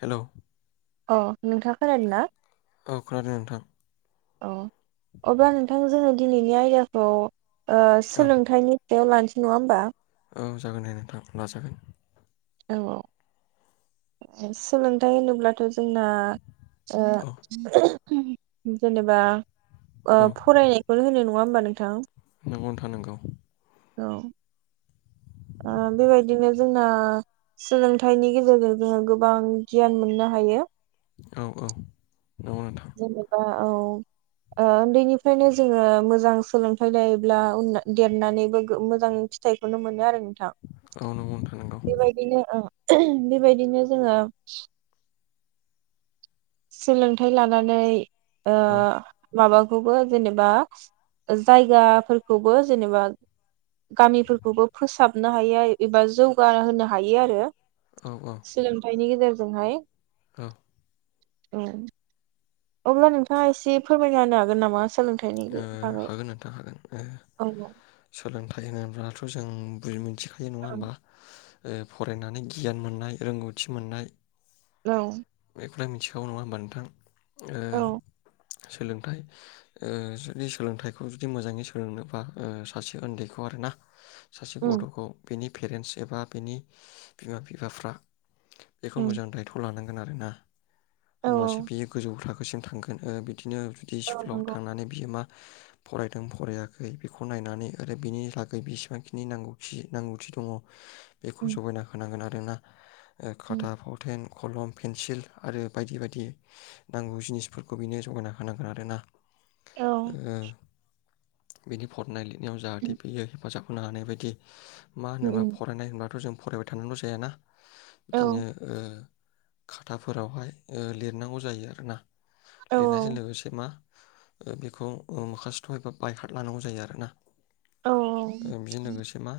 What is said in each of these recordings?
हेल' अ नोंथांङा खोनादों ना? औ खोनादों नोंथां औ अब्ला नोंथां जोङो दिनैनि आयदाखौ ओ औ सोलोंथाइनि बेयाव लानसै नङा होमबा औ जागोन दे नोंथां लाजागोन औ औ सोलोंथाइ होनोब्लाथ' जोंना ओ औ जेनेबा ओ औ फरायनायखौनो होनो नंङा बा नोंथां नंगौ नोंथां नंगौ औ ओ बेबायदिनो जोंना सोलोंथाइनि गेजेरजों जोङो गोबां गियान मोननो हायो औ औ नंगौ नोंथां जेनेबा औ ओ उन्दैनिफ्रायनो जोङो मोजां सोलोंथाइ लायोब्ला उना देरनानैबो मोजां फिथाइखौनो मोनो आरो नोंथां औ नंगौ नोंथां नंगौ बेबायदिनो ओ बेबायदिनो जोङो सोलोंथाइ लानानै ओ औ माबाखौबो जेनेबा जायगाफोरखौबो जेनेबा गामिफोरखौबो फोसाबनो हायो एबा जौगा‌ होनो हायो आरो औ सोलोंथाइनि गेजेर जोंहाय औ औ अब्ला नोंथाङा एसे फोरमायना होनो हागोन नामा सोलों ओ हागोन नोंथा हागोन औ सोलोंथाइ होनोब्लाथ' जों बुजि मिथि खायो नङा होमबा औ ओ फरायनानै गियान मोननाय रोंगौथि मोननाय औ बेखौलाय मिथिखागौ नङा होमबा नोंथां ओ औ सोलोंथाइ ओ जुदि सोलोंथाइखौ जुदि मोजाङै सोलोंनोबा सासे उन्दैखौ आरो ना सासे उम गथ'खौ बेनि पेरेन्टस एबा बिनि बिमा बिफाफ्रा बेखौ उम मोजां दायथ' लानां गोन आरोना औ होनबासो औ बि गोजौ थाखोसिम थांगोन ओ दिनो बिदि औ स्कुलाव नंगौ थांनानै बियो मा फरायदों फरायाखै बेखौ नायनानै आरो बेनि लागै बेसेबांखिनि नांगौखि नांगौथि दङ। बेखौ उम जगायना होनांगोन आ रो ना ओ उम खाथा फावथेन कलम पेन्सिल आरो बायदि बायदि नांगौ जिनिसफोरखौ बेनो जगायना होनांगोन आरो ना। ओ औ बिनि फरनाय लिर नियाव जाहाथे उम फैयो हेफाजाब खनो हानाय बायदि मा होनोबा उम फरायनाय होनब्लााथ जों फरायबाय थानल जायाना औ बिदिनो ओ खाथाफोरावहाय ओ लिरनांगौ जायो आरोना औ लिरनायजों लोगोसे मा बेखौ ओ माखासेथ एबा बायखाना लानांगौ जायो आरोना। औ ओ बिदि लोगोसे मा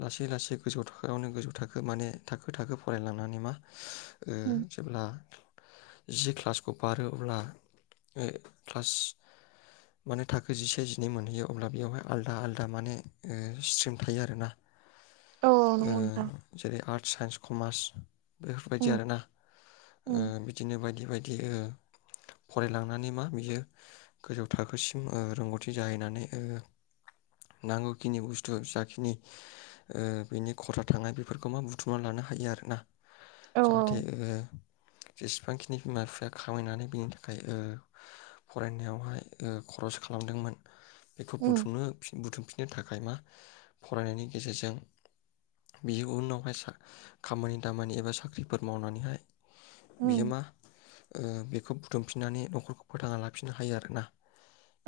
लासै लासै गोजौ थाखोआवनो गोजौ थाखो माने थाखो थाखो फरायलांनानै मा ओ उम जेब्ला जि क्लासखौ बारो अब्ला क्लास माने थाखो जिसे जिनै मोनहैयो अब्ला बेयावहाय आलादा आलदा माने ओ स्ट्रिम थायो आरोना औ ओ नंगौ नोंथां जेरै आर्ट साइन्स कमार्स बेफोरबायदि उम आरोना ओ उम बिदिनो बायदि। बिदि बायदि फरायलांनानै मा बियो गोजौ थाखोसिम ओ रोंगौथि जाहैनानै ओ नांगौखिनि बुस्थु जाखिनि ओ बेनि खरसा थांनाय बेफोरखौ मा बुथुमना लानो हायो आरोना। औ जाहाथे ओ जेसेबांखिनि बिमा बिफाया खामायनानै बिनि थाखाय ओ फरायनायावहाय ओ खरस खालामदोंमोन। बेखौ उम बुथुमनो फि बुथुमफिननो थाखाय मा फरायनायनि गेजेरजों बे उनावहाय खामानि दामानि एबा साख्रिफोर मावनानैहाय उम बियो मा ओ बेखौ बुथुमफिननानै नखरखौ फोथाङा लाफिननो हायो आरोना।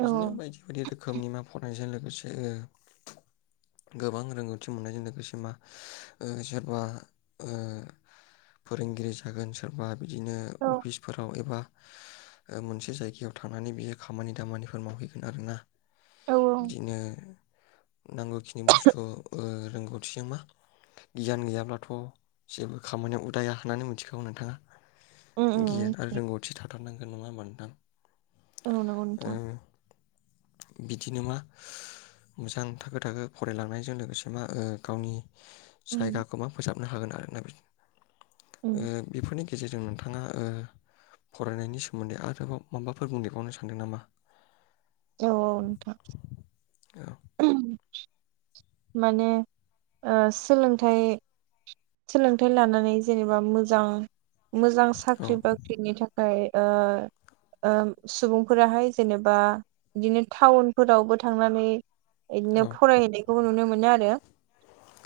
औ बायदि बायदि रोखोमनि मा फरायनायजों लोगोसे ओ गोबां रोंगौथि मोननायजों लोगोसे मा ओ सोरबा ओ फोरोंगिरि जागोन सोरबा बिदिनो औ अफिसफोराव एबा ओ मोनसे से जायगायाव थांनानै बियो खामानि दामानिफोर मावहैगोन आरो ना औ बिदिनो नांगौखिनि बुस्थु ओ रोंगौथिजों गियान गैयाब्लाथ' जेबो खामानियाव उदाया होननानै मिथिखागौ उम नोंथाङा उम गियान आरो मिथियो रोंगौथि थाथारनांगोन नङा होमबा? [unintelligible] औ नंगौ नोंथां ओ बिदिनो मा मोजां थाखो थाखो फरायलांनायजों लोगोसे मा ओ गावनि उम जायगाखौबा फोसाब हागोन आरो [unintelligible] ओ बेफोरनि गेजेरजों नोंथाङा ओ फरायनायनि सोमोन्दै आरोबाव माबाफोर बुंदेरबावनो सानदों नामा? औ नोंथां औ [inaudible] माने ओ सोलोंथाइ सोलोंथाइ लानानै जेनेबा मोजां मोजां औ साख्रि बाख्रिनि थाखाय ओ ओ सुबुंफोराहाय जेनेबा बिदिनो टाउनफोरावबो थांनानै औ बिदिनो फरायहैनायखौबो नुनो मोनो नो आरो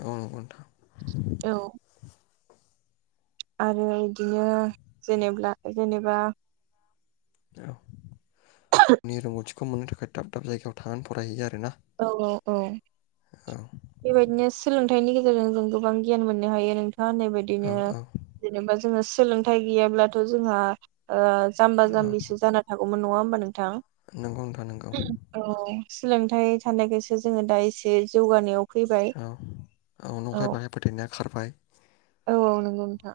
औ नंगौ नोंथां [inaudible] आरो इदिनो जेनेबा जेनेबा औ [unintelligible] दाब दाब जायगायाव थांनानै फरायहैयो आरोना औ औ औ औ बेबायदिनो सोलोंथाइनि गेजेरजों जों गोबां गियान मोननो हायो नों थाङा होननाय औ बायदिनो औ जेनेबा जोङो सोलोंथाइ गैयाब्लाथ' जोंहा ओ जाम्बा औ जाम्बिसो जाना थागौ मोन नङा होमबा नों थां नंगौ नोंथां नंगौ औ सोलोंथाइ लोगोसे जोङो दा एसे जौगानायाव फैबाय औ नंखाय बाखाय फोथायनाय खारबाय। औ औ नंगौ नोंथां।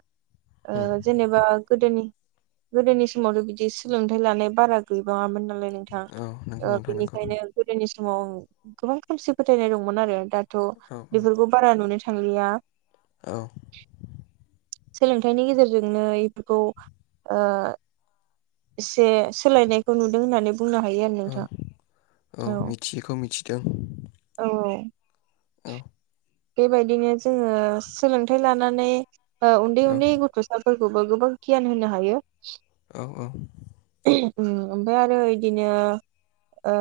उम ओ जेनेबा गोदोनि गोदोनि समावथ' बिदि सोलोंथाइ लानाय बारा गैबाङामोन ना नोंथां औ नंगौ ओ नोंथां नंगौ बेनिखायनो गोदोनि समाव गोबां खोमसि फोथायनाय दंमोन आरो। दाथ' औ बेफोरखौ बारा नुनो थ' थांलिया। औ। सोलोंथाइनि गेजेरजोंनो एफोरखौ ओ एसे सोलायनायखौ नुदों होननानै बुंनो हायो आरो औ नोंथा औ। दों। औ औ। औ। बेबायदिनो जोङो सोलोंथाइ लानानै ओ उन्दै औ उन्दै गथ'साफ फोरखौबो गोबां गियान होनो हायो। औ औ। ओहो उम ओमफ्राय आरो इदिनो ओ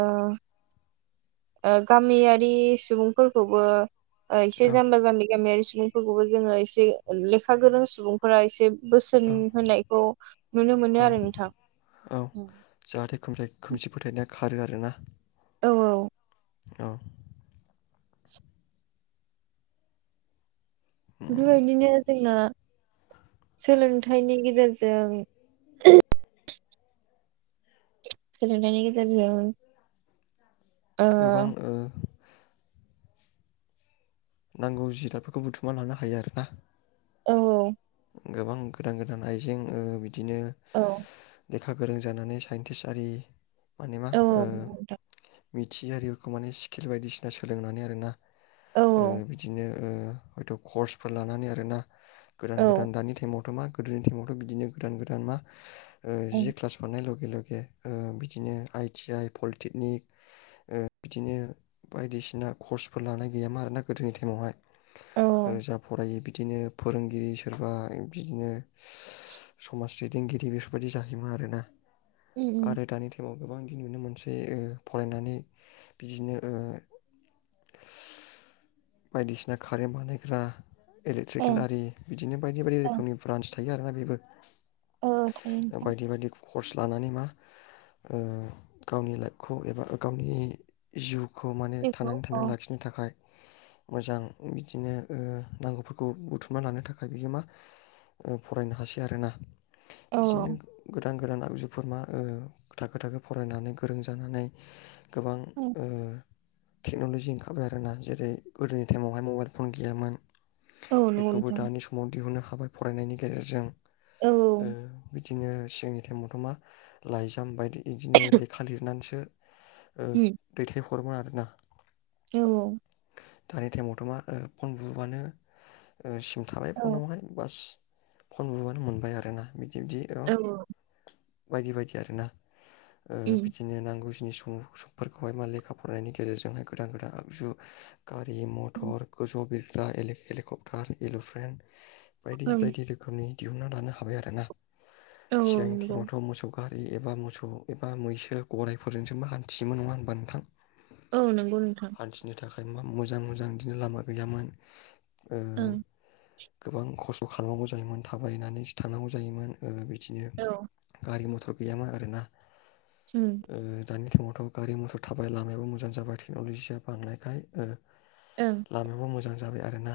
ओ गामियारि सुबुंफोरखौबो ओ इसे औ जाम्बा-जाम्बि गामियारि सुबुंफोरखौबो जोङो एसे लेखा गोरों सुबुंफोरा एसे बोसोन औ होनायखौ नुनो औ मोनो आरो नोंथां उम। खोमथाय-खोमसि फोथायनाया खारो आरोना? औ औ। औ। उम, बेबायदिनो जोंना सोलोंथाइनि गेजेरजों सोलोंथाइनि गेजेरजों ओ गोबां ओ नांगौ जिरादफोरखौ बुथुमना लानो हायो आरोना? औ औ। गोबां गोदान गोदान आइजें ओ बिद दिनो लेख औ लेखा गोरों जानानै साइन्टिस्ट आरि माने मा औ ओ नोंथां मिथियि आरिफोरखौ माने सिकेल बायदिसिना सोलोंनानै आरोना। औ ओ बिदिनो ओ हयथ' कर्सफोर लानानै आरोना। गोदान गोदान दानि टाइमावथ' मा गोदोनि टाइमावथ' बिदिनो गोदान गोदान मा ओ औ जि क्लास हरनाय ल गे लगे बिदिनो आइटि आइ पलिटेकनिक बिदिनो बायदिसिना कर्सफोर लानाय गैयामोन आरोना गोदोनि टाइमावहाय औ जा फरायो बिदिनो फोरों गिरि सोरबा बिदिनो समाज दैदेनगिरि बेफोरबायदि जाहैयोमोन आरोना। उम उम आरो दानि टाइमाव गोबां दिन नुनो मोनसे फरायनानै बिदिनो ओ बायदिसिना कारेन्ट बानायग्रा इलेक्ट्रिकेल ओं आरि बिदिनो बायदि बायदि ओं रोखोमनि ब्रान्स थायो आरोना बेबो। औ थायो नोंथां। बायदि बायदि कर्स लानानै मा ओ गावनि लाइफखौ एबा गावनि जिउ खौ माने था बेखौ थांनानै थानो औ लाखिनो थाखाय मोजां बिदिनो नांगौफोरखौ बुथुमना लानो थाखाय बियो मा फरायनो हासै आरोना। औ बिदिनो गोदान गोदान आगजुफोर मा थाखो थाखो फरायनानै गोरों जानानै गोबां उम ओ टेक्न'ल'जि ओंखारबाय आरोना जेरै गोदोनि टाइमावहाय मबाइल फन गैयामोन। औ नंगौ बेखौबो नोंथां दानि समाव दिहुननो हा बाय फरायनायनि गेजेरजों। औ ओ उम बि दिनो सिगांनि टाइमावथ' मा लाइजाम बायदि इदिनो लेखा लिरनानैसो ओ दैथाय हरोमोन आरोना। औ औ दानि टाइमावथ' मा फन बुबानो सिम थाबाय औ फनावहाय बास। फन बुबानो मोनबाय आरोना बि [unintelligible] औ ओम बायदि- बायदि आरो ना। ओ ओम बिदिनो नांगौ जिनिस ओ समफोरखौहाय मा लेखा फरायनायनि गेजेरजोंहाय गोदान- गोदान आगजु गारि मथर गोजौयाव बिर [unintelligible] हेलिक -हेलिकप्टार एलप्रेन बायदि औ -बायदि रोखोमनि दिहुनना लानो हाबाय आरो ना। औ सिगांनि नंगौ टाइमावथ' मोसौ गारि एबा मोसौ एबा मैसो गराइफोरजोंसो हान्थियोमोन नङा होनबा नोंथां? औ नंगौ नोंथां। [unintelligible] मोजां- मोजां बिदिनो लामा गैयामोन। ओ। ओं गोबां खस्थ खालामनांगौ जायोमोन थाबायनानैसो थांनांगौ जायोमोन ओ [unintelligible] औ गारि मथर गैयामोन आरो ना? ओं ओ दानि [unintelligible] मथर गारि, मथर थाबाय लामायाबो मोजां जाबाय। [unintelligible] बांनायखाय ओ ओं लामायाबो मोजां जाबाय आरोना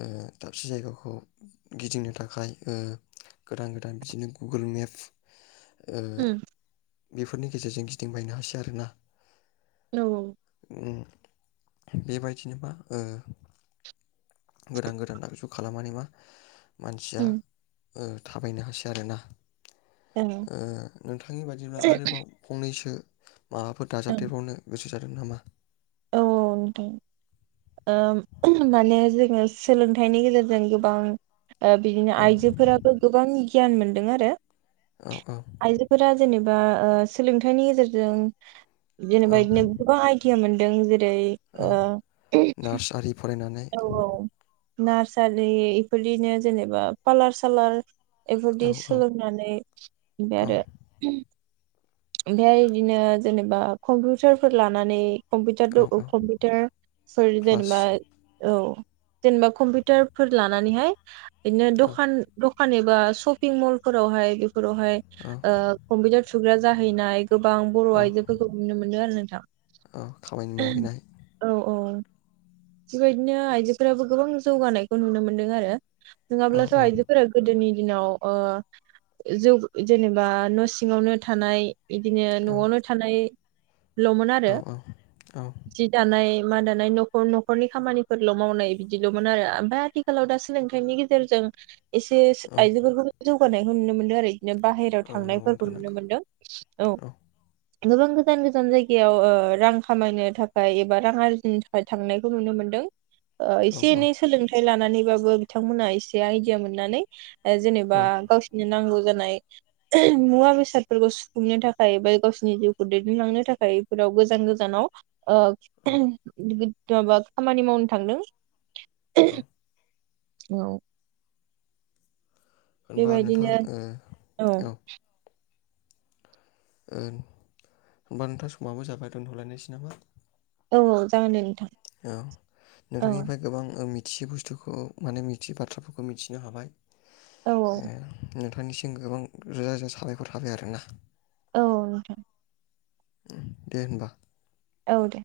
ओ दाबसे जायगाखौ गिदिंनो थाखाय ओ गोदान- गोदान बिदिनो गुगोल मेप ओ उम बेफोरनि गेजेरजों गिदिंबायनो हासै आरोना। औ, औ। ओ बेबायदिनो बा ओ गोदान- गोदान आगजु खालामनानै [unintelligible] मानसिया उम ओ थाबायनो हासै आरोना। ओ नोंथांनि बादिब्ला आरोबाव फंनैसो माबाफोर ओं दाजाबदेरबावनो गोसो [unintelligible] नामा? औ नोंथां ओ माने जोङो सोलोंथाइनि गेजेरजों गोबां ओ बिदिनो औ आइजोफोराबो गोबां गियान मोन दों आरो। औ औ आइजोफोरा जेनेब बा ओ सोलोंथाइनि गेजेरजों औ जेनेबायदिनो गोबां आयदियामोन जों जे औ [unintelligible] औ नार्स आरि फरायनानै औ। नार्सारि इफोरदिनो जेनेबा पालार सालार। औ बेफोरदि औ सोलोंनानै ओफ्राय औ आरो। ओमफाय बिदिनो जेनेबा कम्पिउटारफोर लानानै। कम्पिउटार औ औ कम्पिउटार सर क्लास जेनेबा औ। जेनेबा कम्पिउटारफोर लानानैहाय। बिदिनो औ दखान दख फानैबा शपिं मलफोरावहाय फोरावहाय औ ओ कम्पिउटार। सुग्रा जाहैनाय। गोबां बर' औ आइजोफोरखौ नुनो मोनदों आरो नों [inaudible] औ खामानि मावहैनाय। अ। बेबायदिनो आइजोफोराबो गोबां जौगानायखौ नुनो मोनदों आरो। औ नङाब्लाथ' औ आइजोफोरा गोदोनि दिनाव ओ जौ जेनेबा न' सिङावनो थानाय। बिदिनो औ न'आवनो थानाय। ल'मोन आरो औ औ जि दानाय। मा दानाय न'खर न खरनि खामानिफोरल' मावनाय बिदिल'मोन आरो ओमफाय आथिखालाव दा सोलोंथाइनि गेजेरजों एसे औ आइजो फोरखौ जौ होनायखौ नुनो मोनदों बिदिनो बाहेराव नंगौ थांनायफोरखौ नोंथां नुनो नंगौ मोनदों औ। गोबां गोजान गोजान जायगायाव ओ रां खामायनो थाखाय एबा रां आरजिनो थाखाय थांनाय खौ नुनो मोनदों। ओ औ एसे औ एनै सोलोंथाइ ला नानैबाबो बिथांमोना एसे आइदिया मोननानै औ जेनेबा गावसिरनो नांगौ जानाय मुवा बेसादफोरखौ सुफुंनो थाखाय बा गावसिरनि जिउखौ दैदेनलांनो थाखाय बेफोराव गोजान गोजानाव अ औ बा खामानि मावनो थांदों [unintelligible] औ होनबा नोंथां बेबायदिनो ओ औ होनबा नोंथां समाबो जाबाय दोनथ'लायनोसै नामा औ औ जागोन दे नोंथां औ औ नोंथांनिफ्राय गोबां ओ मि मिथियै बुस्थुखौ माने मिथियै बाथ्राफोरखौ मिथिनो हाबाय औ ए नोंनिसिम गोबां रोजा रोजा साबायखर थाबाय आरोना। औ नोंथां। दे होम्बा। औ दे।